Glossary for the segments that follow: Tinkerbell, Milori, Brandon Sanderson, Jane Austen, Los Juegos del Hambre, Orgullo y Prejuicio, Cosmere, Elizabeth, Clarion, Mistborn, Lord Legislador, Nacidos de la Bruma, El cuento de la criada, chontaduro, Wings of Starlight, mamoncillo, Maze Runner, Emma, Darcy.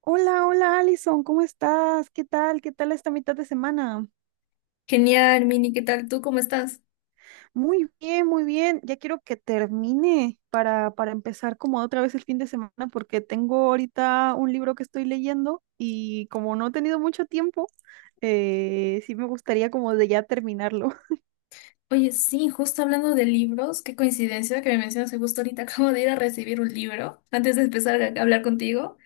Hola, hola Alison, ¿cómo estás? ¿Qué tal? ¿Qué tal esta mitad de semana? Genial, Mini, ¿qué tal tú? ¿Cómo estás? Muy bien, muy bien. Ya quiero que termine para empezar como otra vez el fin de semana porque tengo ahorita un libro que estoy leyendo y como no he tenido mucho tiempo, sí me gustaría como de ya terminarlo. Oye, sí, justo hablando de libros, qué coincidencia que me mencionas que justo ahorita acabo de ir a recibir un libro antes de empezar a hablar contigo.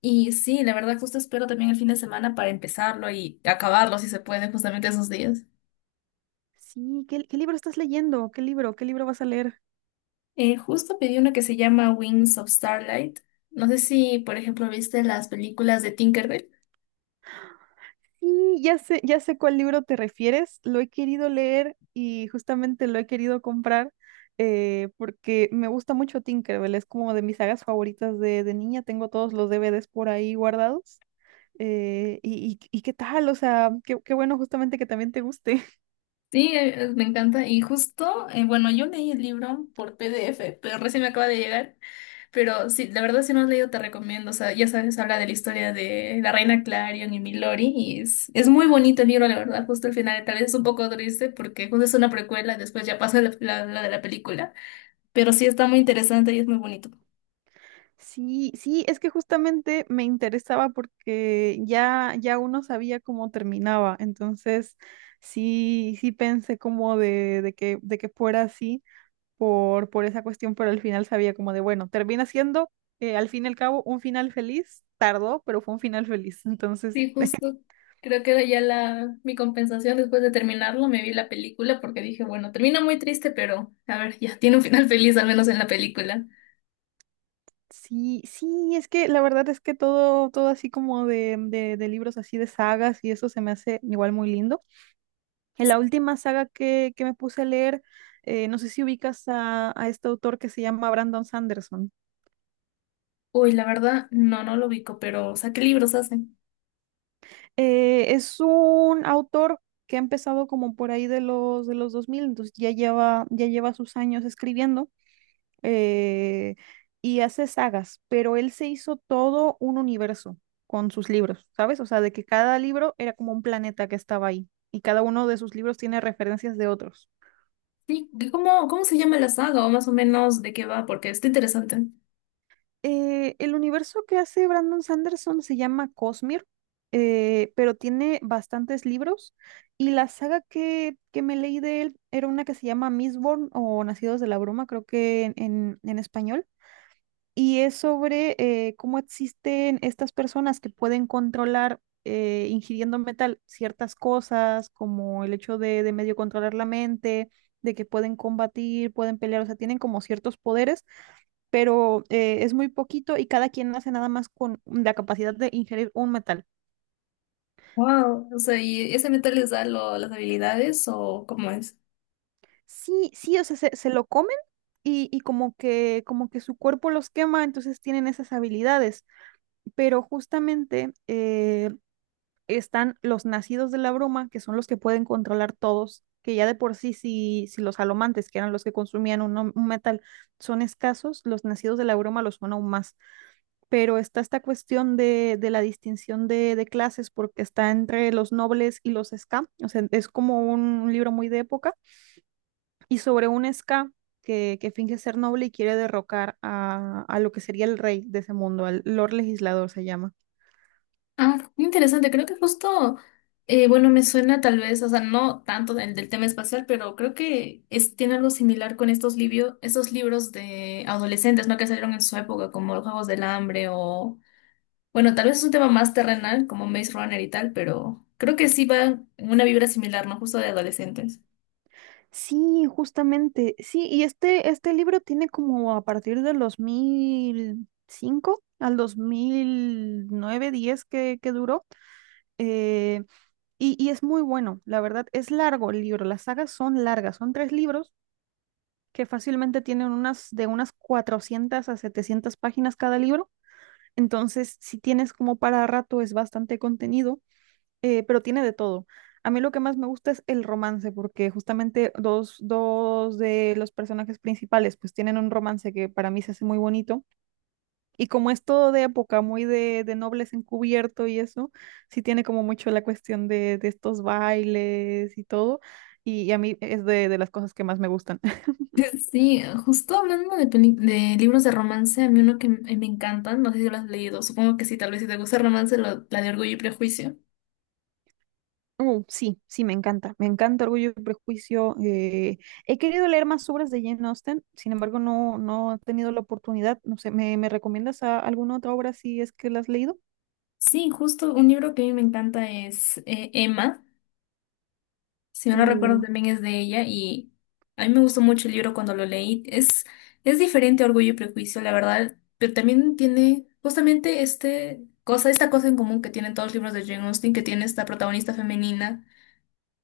Y sí, la verdad, justo espero también el fin de semana para empezarlo y acabarlo si se puede, justamente esos días. Sí, ¿qué libro estás leyendo? ¿Qué libro? ¿Qué libro vas a leer? Justo pedí uno que se llama Wings of Starlight. No sé si, por ejemplo, viste las películas de Tinkerbell. Sí, ya sé cuál libro te refieres. Lo he querido leer y justamente lo he querido comprar porque me gusta mucho Tinkerbell. Es como de mis sagas favoritas de niña. Tengo todos los DVDs por ahí guardados. Y qué tal, o sea, qué bueno justamente que también te guste. Sí, me encanta. Y justo, bueno, yo leí el libro por PDF, pero recién me acaba de llegar. Pero sí, la verdad, si no has leído, te recomiendo. O sea, ya sabes, habla de la historia de la reina Clarion y Milori. Y es muy bonito el libro, la verdad. Justo el final, tal vez es un poco triste porque justo es una precuela, después ya pasa la de la película. Pero sí está muy interesante y es muy bonito. Sí, sí, es que justamente me interesaba porque ya, ya uno sabía cómo terminaba. Entonces, sí, sí pensé como de que fuera así. Por esa cuestión, pero al final sabía como de, bueno, termina siendo, al fin y al cabo, un final feliz. Tardó, pero fue un final feliz. Entonces, Sí, justo. Creo que era ya la, mi compensación después de terminarlo. Me vi la película porque dije, bueno, termina muy triste, pero a ver, ya tiene un final feliz, al menos en la película. sí, sí, es que la verdad es que todo, todo así como de libros así de sagas y eso se me hace igual muy lindo. En la última saga que me puse a leer, no sé si ubicas a este autor que se llama Brandon Sanderson. Uy, la verdad, no, no lo ubico, pero o sea, ¿qué libros hacen? Es un autor que ha empezado como por ahí de los dos mil. Entonces ya lleva sus años escribiendo. eh, y hace sagas, pero él se hizo todo un universo con sus libros, ¿sabes? O sea, de que cada libro era como un planeta que estaba ahí y cada uno de sus libros tiene referencias de otros. Sí, ¿y cómo, cómo se llama la saga o más o menos de qué va? Porque está interesante. El universo que hace Brandon Sanderson se llama Cosmere, pero tiene bastantes libros y la saga que me leí de él era una que se llama Mistborn o Nacidos de la Bruma, creo que en español, y es sobre cómo existen estas personas que pueden controlar, ingiriendo metal, ciertas cosas, como el hecho de medio controlar la mente, de que pueden combatir, pueden pelear, o sea, tienen como ciertos poderes, pero es muy poquito y cada quien hace nada más con la capacidad de ingerir un metal. Wow, o sea, ¿y ese metal les da las habilidades o cómo es? Sí, sí, o sea, se lo comen y como que su cuerpo los quema, entonces tienen esas habilidades, pero justamente están los nacidos de la bruma, que son los que pueden controlar todos, que ya de por sí, si, si los alomantes, que eran los que consumían un metal, son escasos, los nacidos de la bruma los son aún más. Pero está esta cuestión de la distinción clases, porque está entre los nobles y los ska, o sea, es como un libro muy de época, y sobre un ska finge ser noble y quiere derrocar a lo que sería el rey de ese mundo, al Lord Legislador se llama. Ah, muy interesante, creo que justo, bueno, me suena tal vez, o sea, no tanto del tema espacial, pero creo que es, tiene algo similar con estos, estos libros de adolescentes, ¿no? Que salieron en su época, como Los Juegos del Hambre o, bueno, tal vez es un tema más terrenal, como Maze Runner y tal, pero creo que sí va en una vibra similar, ¿no? Justo de adolescentes. Sí, justamente. Sí, y este libro tiene como a partir del 2005 al 2009 10 que duró. eh, y, y es muy bueno, la verdad. Es largo el libro. Las sagas son largas. Son tres libros que fácilmente tienen unas de unas 400 a 700 páginas cada libro. Entonces, si tienes como para rato, es bastante contenido, pero tiene de todo. A mí lo que más me gusta es el romance, porque justamente dos, dos de los personajes principales pues tienen un romance que para mí se hace muy bonito. Y como es todo de época, muy de nobles encubierto y eso, sí tiene como mucho la cuestión de estos bailes y todo. Y a mí es de las cosas que más me gustan. Sí, justo hablando de, de libros de romance, a mí uno que me encantan, no sé si lo has leído, supongo que sí, tal vez si te gusta el romance, la de Orgullo y Prejuicio. Sí, sí, me encanta. Me encanta Orgullo y Prejuicio. He querido leer más obras de Jane Austen, sin embargo, no, no he tenido la oportunidad. No sé, ¿me recomiendas alguna otra obra si es que la has leído? Sí, justo un libro que a mí me encanta es Emma, si no lo recuerdo Uh, también es de ella, y a mí me gustó mucho el libro cuando lo leí. Es diferente a Orgullo y Prejuicio, la verdad, pero también tiene justamente esta cosa en común que tienen todos los libros de Jane Austen, que tiene esta protagonista femenina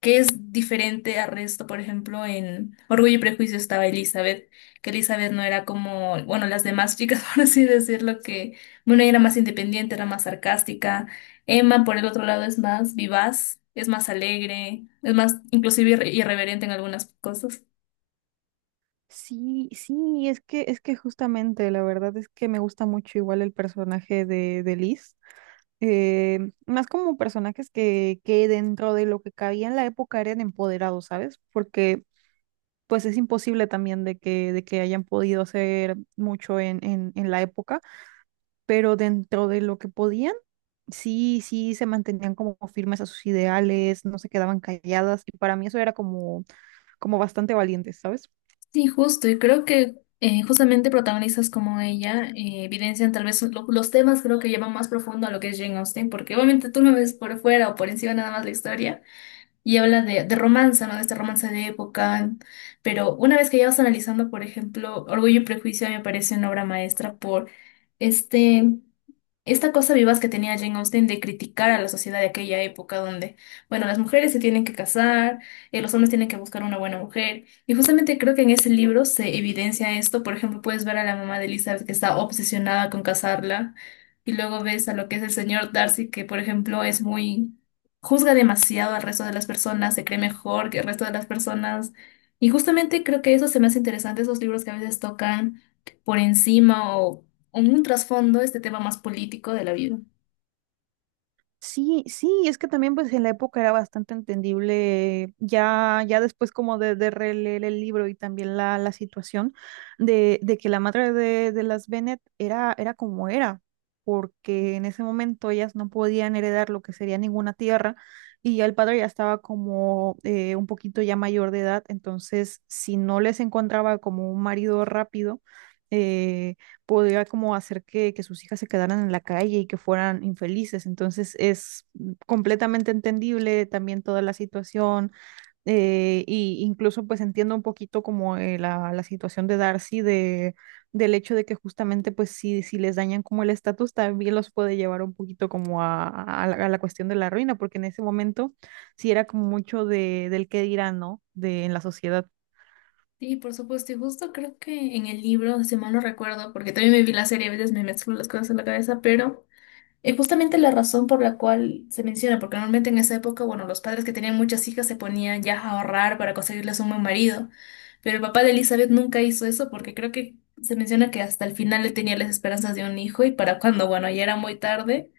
que es diferente al resto. Por ejemplo, en Orgullo y Prejuicio estaba Elizabeth, que Elizabeth no era como, bueno, las demás chicas, por así decirlo, que, bueno, ella era más independiente, era más sarcástica. Emma, por el otro lado, es más vivaz, es más alegre, es más inclusive irreverente en algunas cosas. sí, sí, es que justamente la verdad es que me gusta mucho igual el personaje de Liz. Más como personajes que dentro de lo que cabía en la época eran empoderados, ¿sabes? Porque pues es imposible también de que hayan podido hacer mucho en la época, pero dentro de lo que podían, sí, sí se mantenían como firmes a sus ideales, no se quedaban calladas, y para mí eso era como, como bastante valiente, ¿sabes? Sí, justo, y creo que justamente protagonistas como ella evidencian tal vez los temas creo que llevan más profundo a lo que es Jane Austen, porque obviamente tú no ves por fuera o por encima nada más la historia, y habla de romance, ¿no? De este romance de época. Pero una vez que ya vas analizando, por ejemplo, Orgullo y Prejuicio a mí me parece una obra maestra por este esta cosa vivaz que tenía Jane Austen de criticar a la sociedad de aquella época donde, bueno, las mujeres se tienen que casar, los hombres tienen que buscar una buena mujer. Y justamente creo que en ese libro se evidencia esto. Por ejemplo, puedes ver a la mamá de Elizabeth que está obsesionada con casarla. Y luego ves a lo que es el señor Darcy, que por ejemplo es muy... juzga demasiado al resto de las personas, se cree mejor que el resto de las personas. Y justamente creo que eso se me hace interesante, esos libros que a veces tocan por encima o en un trasfondo este tema más político de la vida. Sí, sí, es que también pues en la época era bastante entendible, ya, ya después como de releer el libro y también la situación de que la madre de las Bennet era, era como era, porque en ese momento ellas no podían heredar lo que sería ninguna tierra y ya el padre ya estaba como un poquito ya mayor de edad, entonces si no les encontraba como un marido rápido, eh, podía como hacer que sus hijas se quedaran en la calle y que fueran infelices. Entonces es completamente entendible también toda la situación, y incluso pues entiendo un poquito como la situación de Darcy, de del hecho de que justamente pues si, si les dañan como el estatus también los puede llevar un poquito como a la cuestión de la ruina, porque en ese momento sí era como mucho de, del qué dirán, ¿no?, De, en la sociedad. Sí, por supuesto, y justo creo que en el libro, si mal no recuerdo, porque también me vi la serie, a veces me mezclo las cosas en la cabeza, pero es justamente la razón por la cual se menciona, porque normalmente en esa época, bueno, los padres que tenían muchas hijas se ponían ya a ahorrar para conseguirles un buen marido, pero el papá de Elizabeth nunca hizo eso porque creo que se menciona que hasta el final le tenía las esperanzas de un hijo y para cuando, bueno, ya era muy tarde,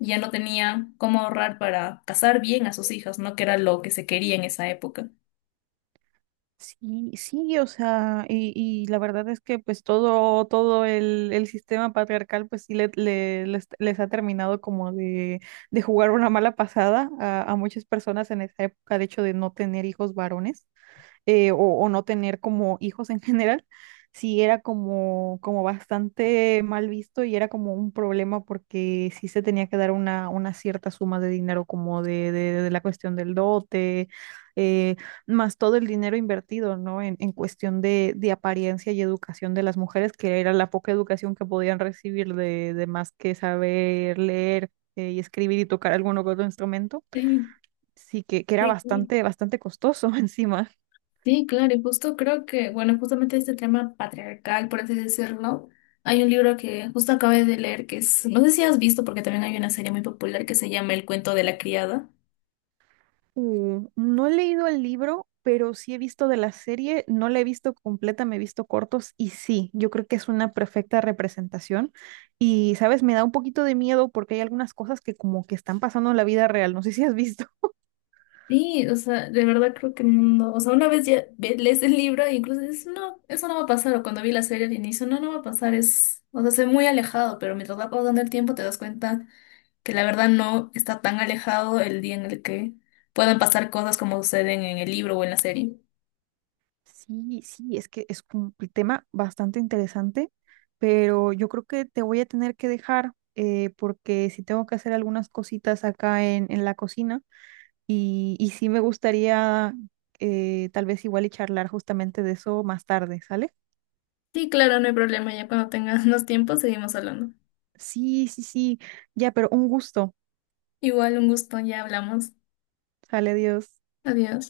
ya no tenía cómo ahorrar para casar bien a sus hijas, ¿no? Que era lo que se quería en esa época. Sí, sí, o sea, y la verdad es que pues todo, todo el sistema patriarcal pues sí le, les ha terminado como de jugar una mala pasada a muchas personas en esa época, de hecho de no tener hijos varones, o no tener como hijos en general, sí era como, como bastante mal visto y era como un problema porque sí se tenía que dar una cierta suma de dinero como de la cuestión del dote, eh, más todo el dinero invertido, ¿no?, en cuestión de apariencia y educación de las mujeres, que era la poca educación que podían recibir de más que saber leer, y escribir y tocar alguno que otro instrumento, Sí, sí que era sí, sí. bastante, bastante costoso encima. Sí, claro, y justo creo que, bueno, justamente este tema patriarcal, por así decirlo, hay un libro que justo acabé de leer que es, no sé si has visto, porque también hay una serie muy popular que se llama El cuento de la criada. No he leído el libro, pero sí he visto de la serie, no la he visto completa, me he visto cortos y sí, yo creo que es una perfecta representación. Y, sabes, me da un poquito de miedo porque hay algunas cosas que como que están pasando en la vida real, no sé si has visto. Sí, o sea, de verdad creo que no, o sea, una vez ya lees el libro e incluso dices, no, eso no va a pasar, o cuando vi la serie al inicio, no, no va a pasar, es, o sea, se ve muy alejado, pero mientras va pasando el tiempo te das cuenta que la verdad no está tan alejado el día en el que puedan pasar cosas como suceden en el libro o en la serie. Sí, sí, es que es un tema bastante interesante, pero yo creo que te voy a tener que dejar, porque si tengo que hacer algunas cositas acá en la cocina. Y sí me gustaría, tal vez igual y charlar justamente de eso más tarde, ¿sale? Sí, claro, no hay problema. Ya cuando tengas los tiempos seguimos hablando. Sí, sí, sí, ya, pero un gusto. Igual, un gusto, ya hablamos. Sale, Dios. Adiós.